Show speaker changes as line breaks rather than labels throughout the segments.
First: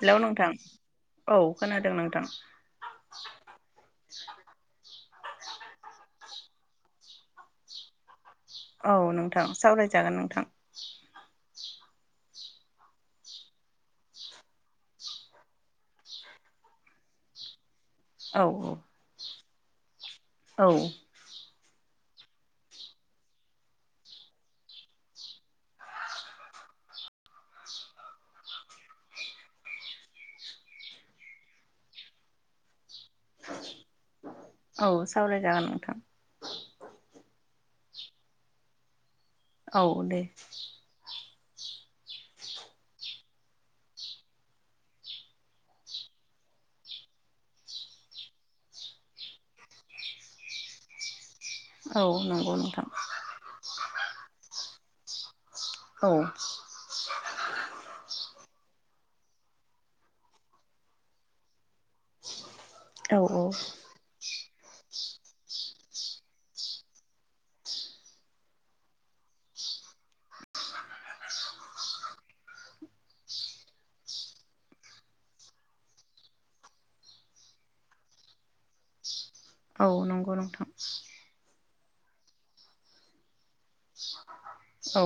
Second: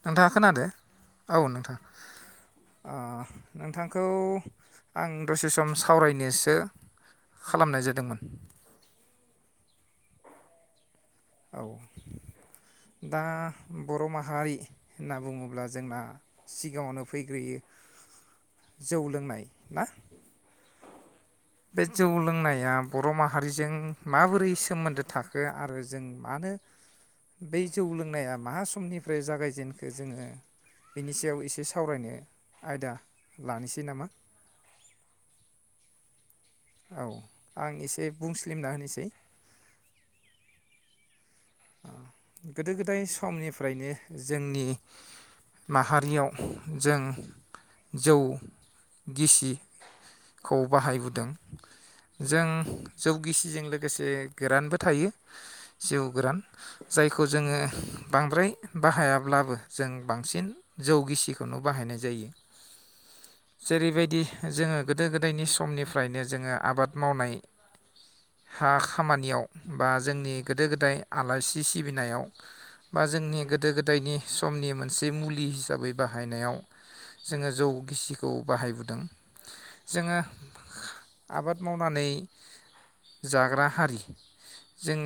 Hello
नोंथाङा
नोंथां
खोनादो औ नोंथां ओ नोंथांखौ आं दसे सम सावरायनोसो खालामनाय जादोंमोन।
औ नोंथां सावरायजागोन नोंथां।
औ दा बर' माहारि होनना बुङोब्ला जोंना सिगाङावनो फैग्रोयो
औ
जौ लोंनाय ना?
औ
बे जौ लोंनाया बर' माहारिजों माबोरै सोमोन्दो थाखो आरो जों मानो बै जौ लोंनाया मा समनिफ्राय जागायजेनखो जोङो बिनि सायाव एसे सावरायनो आयदा लानोसै नामा
औ सावराय जागोन नोंथां।
औ आं एसे बुंस्लिमना होनोसै।
औ दे।
गोदो गोदाय समनिफ्रायनो जोंनि माहारियाव जों जौ गिसि खौ बाहायबोदों।
औ
जों
नंगौ नोंथां
जौ गिसिजों लोगोसे गोरानबो थायो। जौ
औ
गोरान जायखौ जोङो बांद्राय बाहाया ब्लाबो जों बांसिन जौ गिसिखौनो बाहायनाय जायो
औ औ
जेरैबायदि जोङो गोदो गोदायनि समनिफ्रायनो जोङो आबाद मावनाय हा खामानियाव बा जोंनि गोदो गोदाय आलासि सिबिनायाव बा जोंनि गोदो गोदायनि समनि मोनसे मुलि हिसाबै बाहायनायाव जोङो जौ गिसिखौ बाहायबोदों।
औ
जोङो
नंगौ नोंथां।
आबाद मावनानै जाग्रा हारि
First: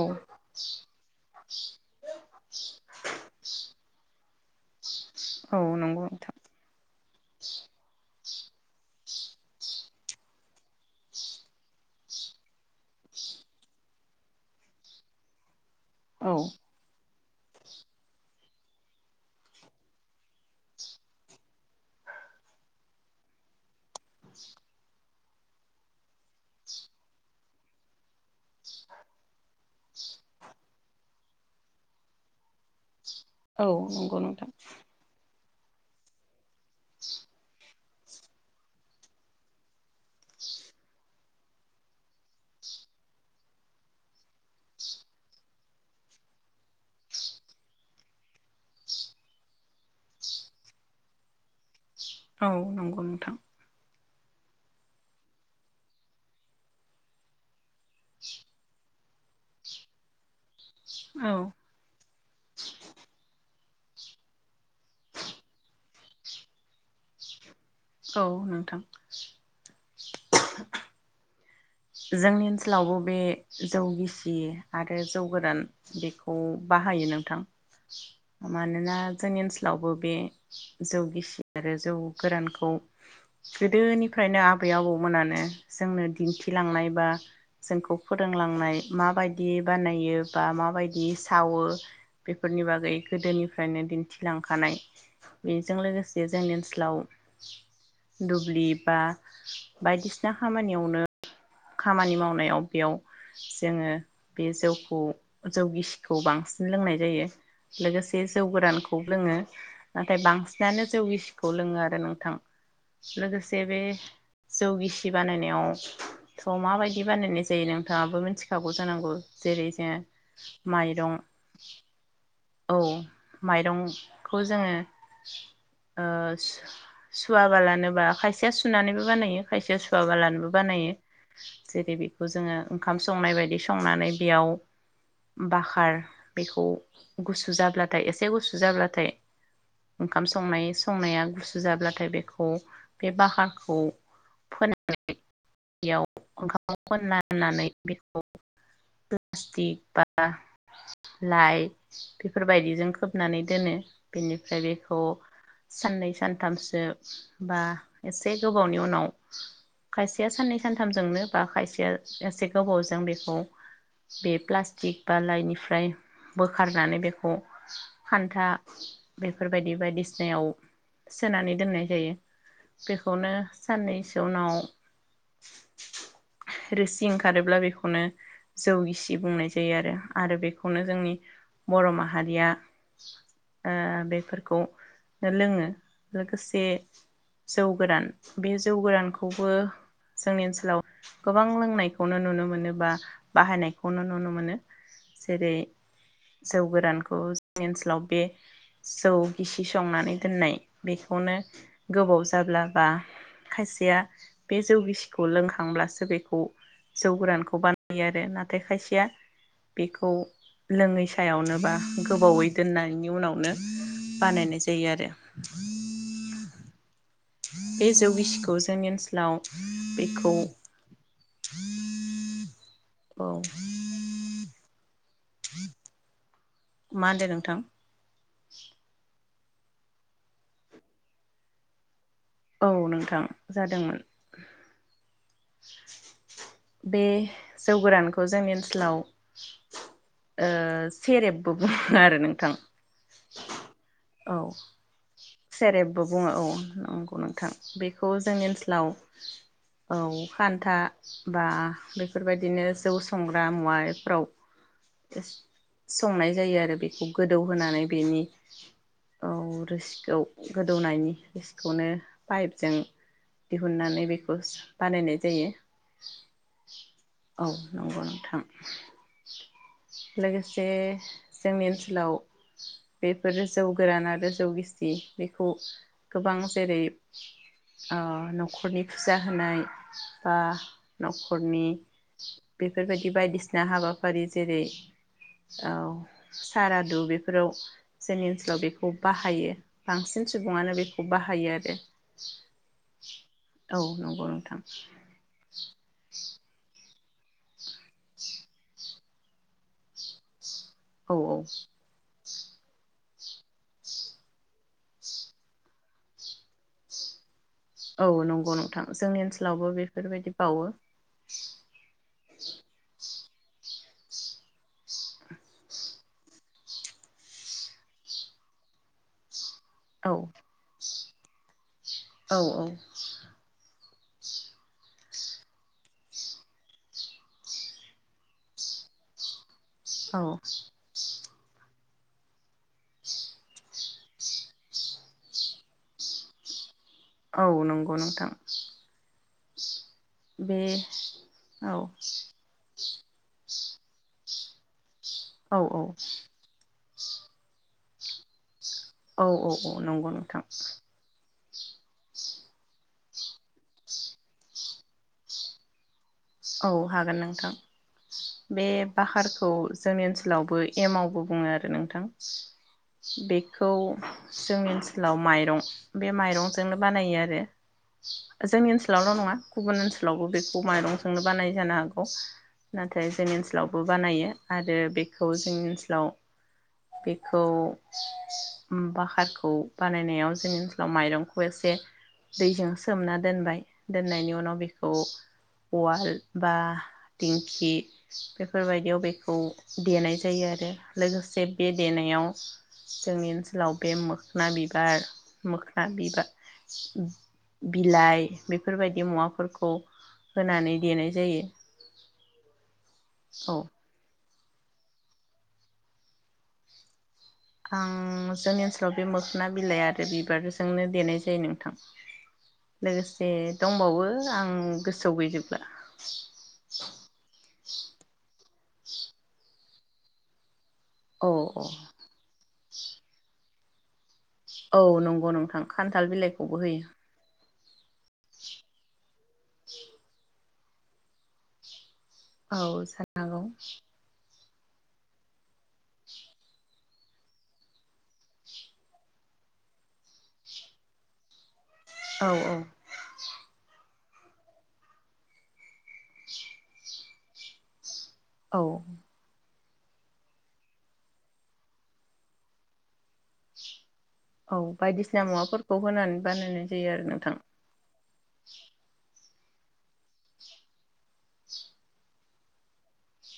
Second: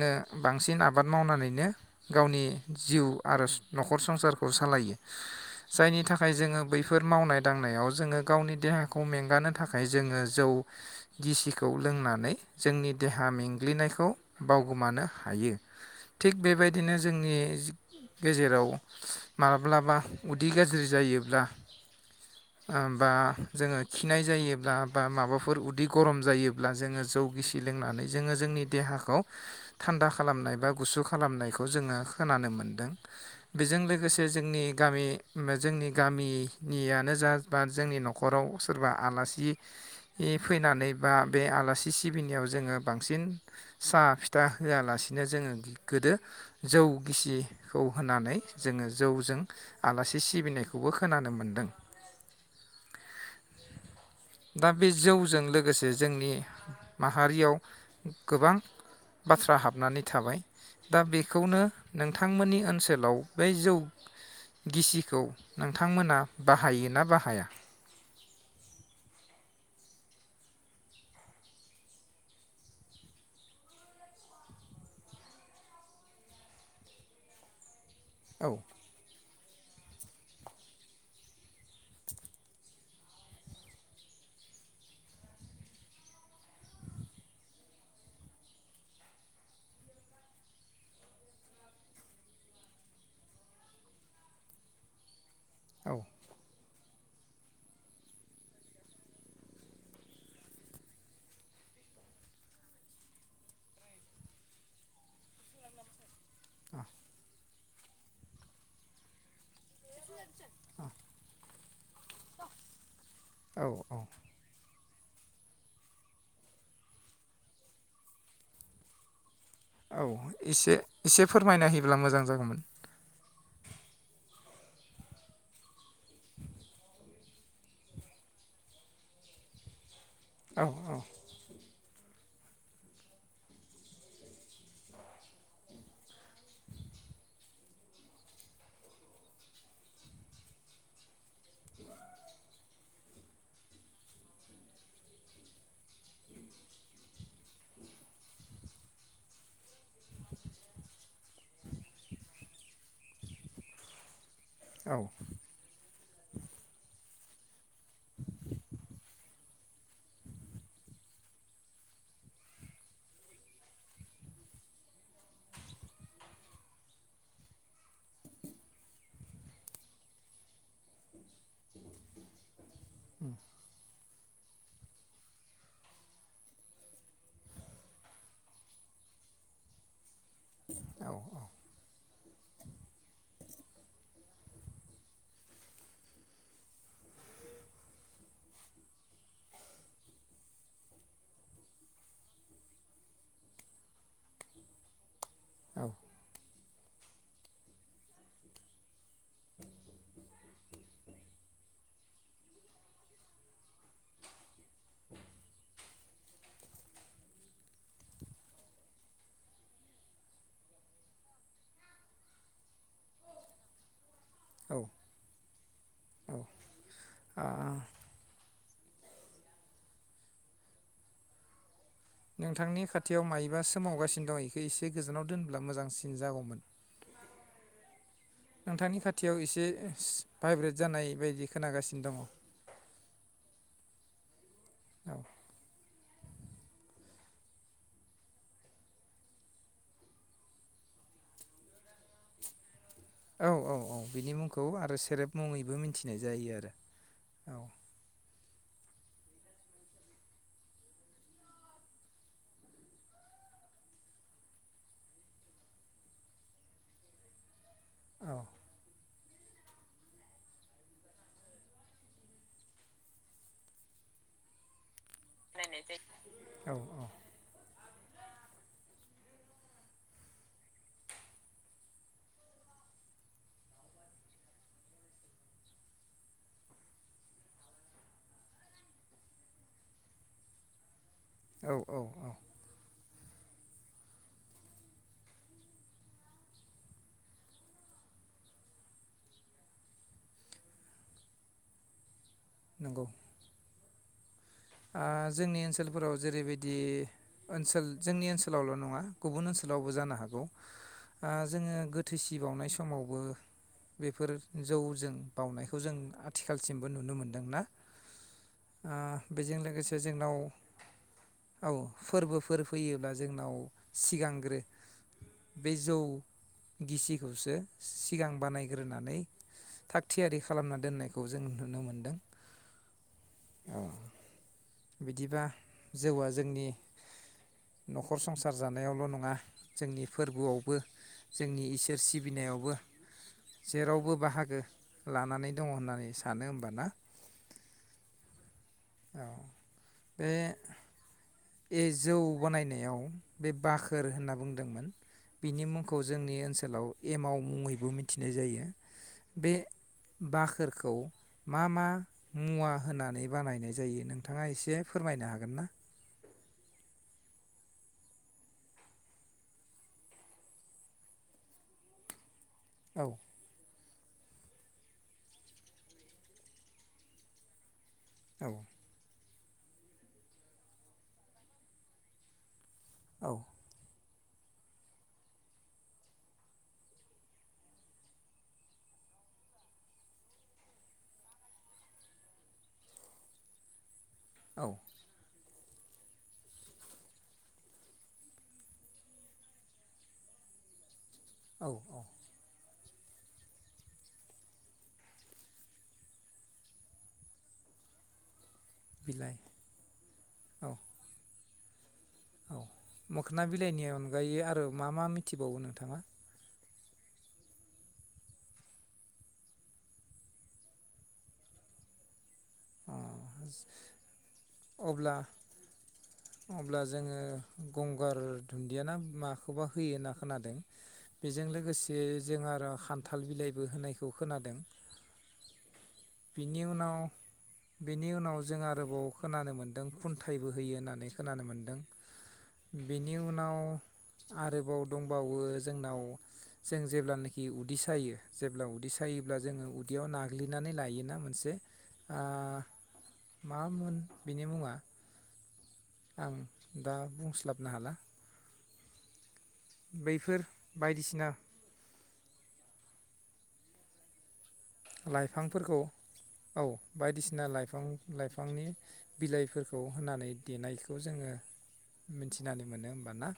औ
बांसिन आब बाद मावनानैनो गावनि जिउ आरो स न'खर संसार खौ सालायो।
औ
जायनि
नंगौ
थाखाय
नोंथां
जोङो बैफोर मावनाय दांनायाव जोङो गावनि देहाखौ मेंगानो थाखाय जोङो जौ गिसिखौ लोंनानै जोंनि देहा मेंग्लिनायखौ बावगोमानो हायो। थिग
औ
बेबायदिनो जोंनि गेजेराव माब्लाबा उदै गाज्रि जायोब्ला बा जोङो खिनाय जायोब्ला बा माबाफोर उदै गरम जायोब्ला जोङो जौ गिसि लोंनानै जोङो जोंनि देहाखौ थान्दा खालामनाय एबा गुसु खालामनायखौ जोङो खोनानो मोनदों।
औ
बेजों
नंगौ
लोगोसे
नोंथां
जोंनि गामि जोंनि गामिनियानो जा बा जोंनि नखराव सोरबा आलासि फैनानै बा बे आलासि सिबिनायाव जोङो बांसिन साहा फिथा होआलासिनो जोङो गोदो जौ गिसिखौ होनानै जोङो जौजों आलासि सिबिनायखौबो खोनानो मोन्दों।
औ नंगौ नोंथां।
दा बे जौजों लोगोसे जोंनि माहारियाव गोबां बाथ्रा हाबनानै थाबाय। दा
औ
बेखौनो नों नोंथांमोननि ओनसोलाव बै जौ गिसिखौ नोंथांमोना बाहायो ना बाहाया?
औ नोंथां। जोंनि ओनसोलावबो बे जौ गिसि आरो जौ गोरान। बेखौ बाहायो नोंथां
औ
मानोना जोंनि ओनसोलावबो बे जौ गिसि आरो जौ गोरानखौ गोदोनिफ्रायनो आबै आबौमोनानो जोंनो दिन्थि दिन्थिलांनाय बा जोंखौ फोरोंलांनाय माबायदि बानायो बा माबायदि सावो बेफोरनि बागै गोदोनिफ्रायनो दिन्थिलांखानाय। बेजों
औ
लोगोसे जोंनि ओनसोलाव दुब्लि बा बायदिसिना खामानियावनो खामानि मावनायाव बेयाव जोङो बे जौखौ जौ गिसि खौ बांसिन लोंनाय जायो। लोगोसे जौ गोरानखौबो लोङो। नाथाय बांसिनानो जौगिसिखौ लोङो आरो नोंथां लोगोसे
औ
बे
औ
जौगिसि खिथि बानायनायाव थ माबायदि बानायनाय जायो नोंथाङाबो मिथिखागौ जानांगौ। जेरै जोङो
औ एसे
माइरं
एसे फोरमायना होयोब्ला मोजां जागोन।
औ माइरंखौ जोङो ओ सुवाबालानोबा खायसेया सुनानैबो बानायो खायसेया सु बालानोबो
औ
बानायो
औ
जेरै बेखौ जोङो ओंखाम संनाय बायदि संनानै बेयाव बाखार बेखौ गुसु जाब्लाथाय एसे गुसु जाब्लाथाय ओंखाम संनाय संनाया गुसु जाब्लाथाय बेखौ बे बाहारखौ फोनयाव ओंखामाव फोननानै बेखौ प्लास्टिक बा लाइ बेफोरबायदिजों खोबनानै दोनो। बेनिफ्राय
औ
बेखौ साननै सानथामसो बा एसे गोबावनि उनाव खायसेया साननै सानथामजोंनो बा खायसेया एसे गोबावजों बेखौ बे प्लास्टिक बा लाइनिफ्राय बो खारनानै बेखौ खान्था बेफोरबायदि बायदिसिनायाव सोनानै दोननाय जायो। बेखौनो साननैसो उनाव रोसि ओंखारोब्ला बेखौनो जौ गिसि बुंनाय जायो आरो आरो बे बेखौनो जोंनि ब'र माहारिया ओ बेफोरखौ लोङो लोगोसे जौ गोरान बे जौ गोरानखौबो जोंनि ओनसोलाव गोबां लोंनायखौनो नुनो मोनो बा बाहायनायखौनो नुनो मोनो। मोनो जेरै
औ
जौ गोरावखौ जोंनि आनसोलाव बे जौ गिसि संनानै दोननाय बेखौनो गोबाव जाब्ला बा खायसेया बे जौ गिसिखौ लोंखांब्लासो बेखौ जौ गोरानखौ बानायो आरो नाथाय खायसेया बेखौ लोङै फियावनो बा गोबावै दोननायनि उनावनो बानायनाय जायो आरो
औ।
बे जौ गिसिखौ जोंनि ओनसोलाव बेखौ
नोंथांनि खाथियाव
औ
मायोबा सोमावगासिनो दं इखौ एसे गोजानाव दो दोनब्ला मोजांसिन जा जागौमोन!
मा होनदो नोंथां?
नोंथांनि खाथि खाथियाव एसे भाइब्रेट जानाय बायदि खोनागासिनो दं।
औ नोंथां जादोंमोन।
[inaudible]
बे जौ गोरानखौ जोंनि ओनसोलाव ओ सेरेबबो बुङो आरो नोंथां।
औ औ औ बिनि मुंखौ आरो सेरेब मुङैबो
सेरेबबो
मिथिनाय
बुङो औ
जायो आरो
नंगौ नोंथां बेखौ जोंनि ओनसोलाव औ खान्था बा बेफोरबायदिनो जौ संग्रा मुवाफ्राव संनाय जायो आरो बेखौ गोदौ होनानै बेनि
औ
ओ रोसि ओ गोदौनायनि [unintelligible] खौनो पाइपजों दिहुननानै बेखौ बानायनाय जायो
औ
औ नंगौ नों थाम लोगोसे जोंनि ओनसोलाव बेफोरो जौ गोरान आरो जौ गि बेखौ गोबां जेरै अ न'खरनि फुजा होनाय बा न'खरनि
औ औ औ
बेफोरबायदि बायदिसिना हाबाफारि जेरै औ सारादु बेफोराव जोंनि ओनसोलाव बेखौ बाहायो बांसिन सुबुङानो बेखौ बाहायो आरो
नोंगौ।
औ नंगौ नोंथां।
ओ जोंनि ओनसोलफोराव जेरैबायदि सोल जोंनि ओनसोलावल नंङा। गुबुन ओनसोलावबो जानो हागौ।
औ
ओ
औ
जोंङो गोथैसि गोथै बावनाय समावबो बेफोर जौजों बावउनायखौ जों आथिखालसिमबो नुनो मोन्दोंना।
औ नंगौ नोंथां जोंनि ओनसोल
बेजों लोगोसे जोंनाव औ फोरबोफोर फैयो। अब्ला जोंनाव सिगांग्रो बे जौ गिसिखौसो सिगां बानायग्रोनानै। थाग थियारि खालामना दोननायख। खौ जों नुदों।
औ औ।
बिदिबा जौआ जोंनि न'खर संसार जानायावल' नङा जोंनि
औ
फोरबोआवबो। जोंनि इसोर सिबिनायावबो जेरावबो बाहागो लानानै दङ होननानै सानो होमबाना।
औ नंगौ नोंथां।
औ।
बे औ।
ए जौ बानायनायाव बे बाखोर होनना बुंदोंमोन।
औ
बिनि
औ
मुंखौ जोंनि ओनसोलाव एमाव मुंङै। बो मिथिनाय जायो।
औ औ
बे
औ नंगौ नोंथां।
बाखोरखौ मा मा मुवा होनानै बानाय जायो नोंथाङा एसे फोरमायनो हागोन ना?
औ हागोन नोंथां बे बाकारखौ जोंनि ओनसोलावबो एमवबो बुङो आरो नोंथां।
औ
बेखौ जोंनि ओनसोलाव माइरं बे माइरंजोंनो बानायो आरो।
औ
जोंनि ओनसोलावल' नङा गुबुन ओनसोलावबो बेखौ माइरं जोंनो बानाय जानो हागौ। नाथाय
औ
जों ओनसोलावबो बानायो। आरो बेखौ जोंनि ओनसोलाव बेखौ ओम बाकारखौ बानायनायाव जोंनि ओनसोलाव माइरंखौ एसे दैजों सोमना दोनबाय दोननायनि उनाव
औ
बेखौ उवाल बा दिंखि बेफोरबायदियाव बेखौ देनाय जायो आरो। लोगोसे
औ
बे
औ
देनायाव जोंनि ओनसोलाव बे मोखना बिबार मोखोना बिबा बिलाइ बेफोरबायदि
बिलाइ
मुवाफोरखौ
औ
नानै देनाय जायो। ए
मोखना बिलाइनि अनगायै आद ओ मा मा मिथिबावो नोंथाङा?
आं जोंनि ओनसोलाव बे मोखना बिलाइ आरो बिबारजोंनो देनाय जायो नोंथां।
अ
लोगोसे दंबावो आं
अब्ला
गोसोआव गैजोबला।
अब्ला जोङो गंगार दुन्दियाना मा खौबा होयो होनना खोनादों।
औ
बेजों
औ
लोगोसे जों आरो खान्थाल बिलाइ बो होनाय खोनादों
औ नंगौ नोंथां खान्थाल बिलाइखौबो
बिनि
होयो
उनाव बिनि उनाव जों आरोबाव खोनानो मोनदों खुन्थाइ बोहोयो होननानै खोनानो मोन्दों।
औ
बेनि
साननांगौ।
उनाव आरोबाव दंबावो जोंनाव जों जेब्लानोखि उदै सायो जेब्ला उदै सायोब्ला जोङो उदैयाव नाग्लिनानै लायोना मोनसे आ
औ औ
मामोन बिनि मुङा आं दा बुंस्लाबनो हाला।
औ
बैफोर बायदिसिना
औ बायदिसिना मुवाफोरखौ
लाइफांफोरखौ
होनानै
औ
बानायनाय जायो आरो नोंथां।
बायदिसिना लाइफां लाइफांनि बिलाइफोरखौ होनानै देनायखौ जोङो मिथिनानै मोनो होमबा ना?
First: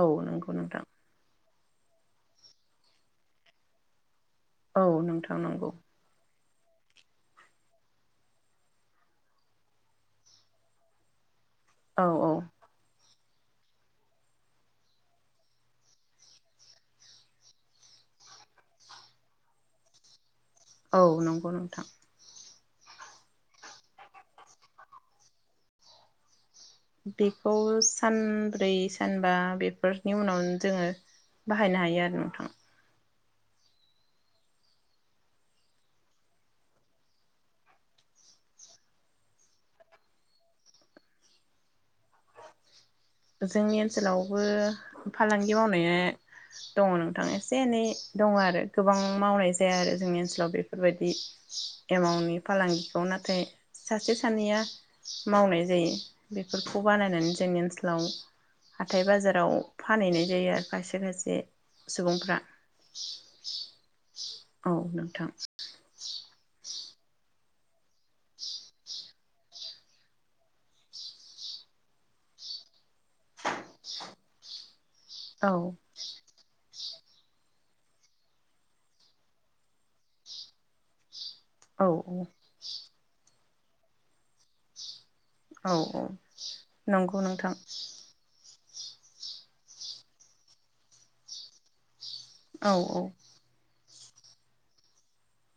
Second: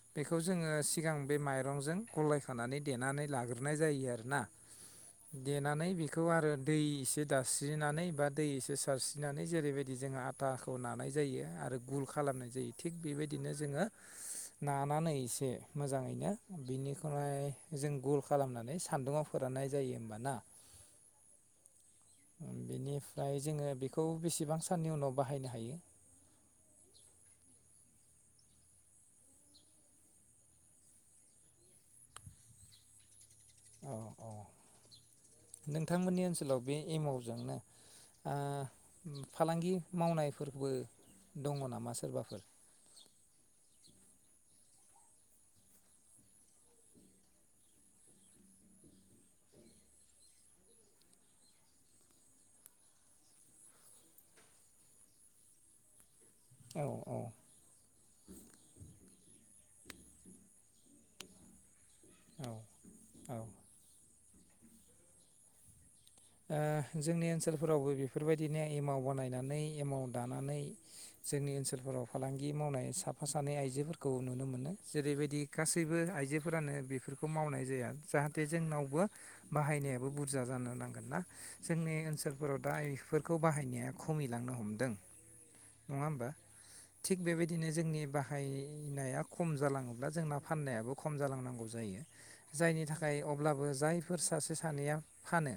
औ
बेखौ
नंगौ
जोङो
नोंथां
सिगां बे माय रंजों गलाय खानानै देनानै लाग्रोनाय जायो आरो ना?
औ नों
देनानै बेखौ आरो दै एसे दास्रिनानै बा दै एसे सारस्रिनानै जेरैबायदि जों आथाखौ नानाय जायो आरो गुल
औ औ
खालामनाय जायो थिग बेबायदि दिनो जोङो नानानै एसे मोजाङैनो बिनिखाय जों गुल खालामनानै सान्दुंआव फोराननाय जायो होमबा ना?
औ नंगौ नोंथां।
बेनिफ्राय जोङो बेखौ बेसेबां साननि उनाव बाहायनो हायो?
बेखौ सानब्रै सानबा बेफोरनि उनाव जोङो बाहायनो हायो आरो नोंथां।
औ औ नोंथांमोननि ओनसोलाव बे एमवजोंनो फालांगि मावनायफोरबो दङ नामा सोरबाफोर?
जोंनि ओनसोलावबो फालांगि मावनाया दङ नोंथां एसे एनै दङ आरो गोबां मावनाय जाया आरो जोंनि ओनसोलाव बेफोरबायदि एमाउनि फालांगिखौ नाथाय सासे सानैया मावनाय जायो। बेफोरखौ
औ औ
बानायनानै जोंनि ओनसोल आव हाथाय बाजाराव फानहैनाय जायो आरो खायसे खायसे सुबुंफ्रा
औ औ
औ नोंथां
फोरावबो बेफोरबायदिनो एमाव बानायनानै एमाव दानानै जोंनि ओनसोलफोराव फालांगि मावनाय साब साफा सानै आइजोफोरखौ नुनो मोनो जेरैबायदि
औ
गासैबो आइजोफोरानो बि बेफोरखौ मावनाय जाया जाहाथे जोंनावबो बाहायनायाबो बुरजा जानो नां
औ
जोंनि ओनसोलफोराव दा बेफोरखौ। खौ बाहायनाया खमायलांनो हमदों।
औ औ
नङा होमबा
नंगौ नोंथां।
फिनाया खम जालाङोब्ला जोंना फाननायाबो खम जालांनांगौ जायो।
औ
जायनि
औ
थाखाय अब्लाबो जाय फोर सासे सानैया फानो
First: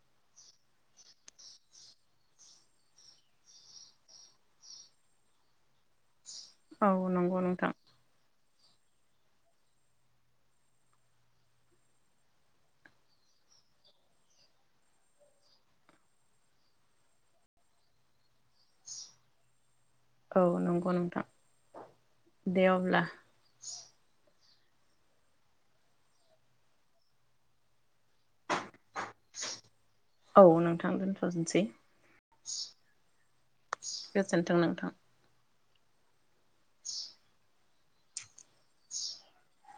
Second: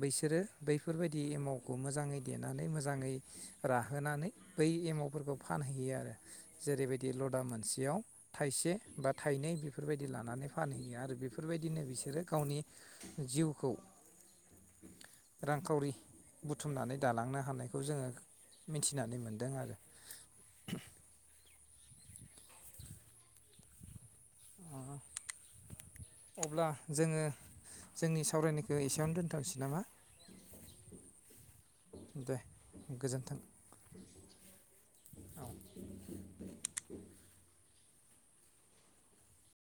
बैसोरो बैफोरबायदि एमावखौ मोजाङै देनानै मोजाङै राहोनानै बै एमावफोरखौ फानहैयो आरो
औ
जेरैबायदि
नंगौ
लदा
नोंथां
मोनसेयाव थाइसे बा थाइनै बेफोरबायदि लानानै फानहैयो आरो बेफोरबायदिनो बिसोरो गावनि जिउखौ रांखावरि बुथुमनानै दालांनो हानायखौ जोङो मिथिनानै मोनदों आरो
औ नंगौ नोंथां दे अब्ला
अब्ला जोङो जोंनि सावरायनायखौ एसेयावनो दोनथनोसै नामा
औ नोंथां दोनथ'नोसै
दे गोजोन्थों
गोजोन्थों नोंथां
औ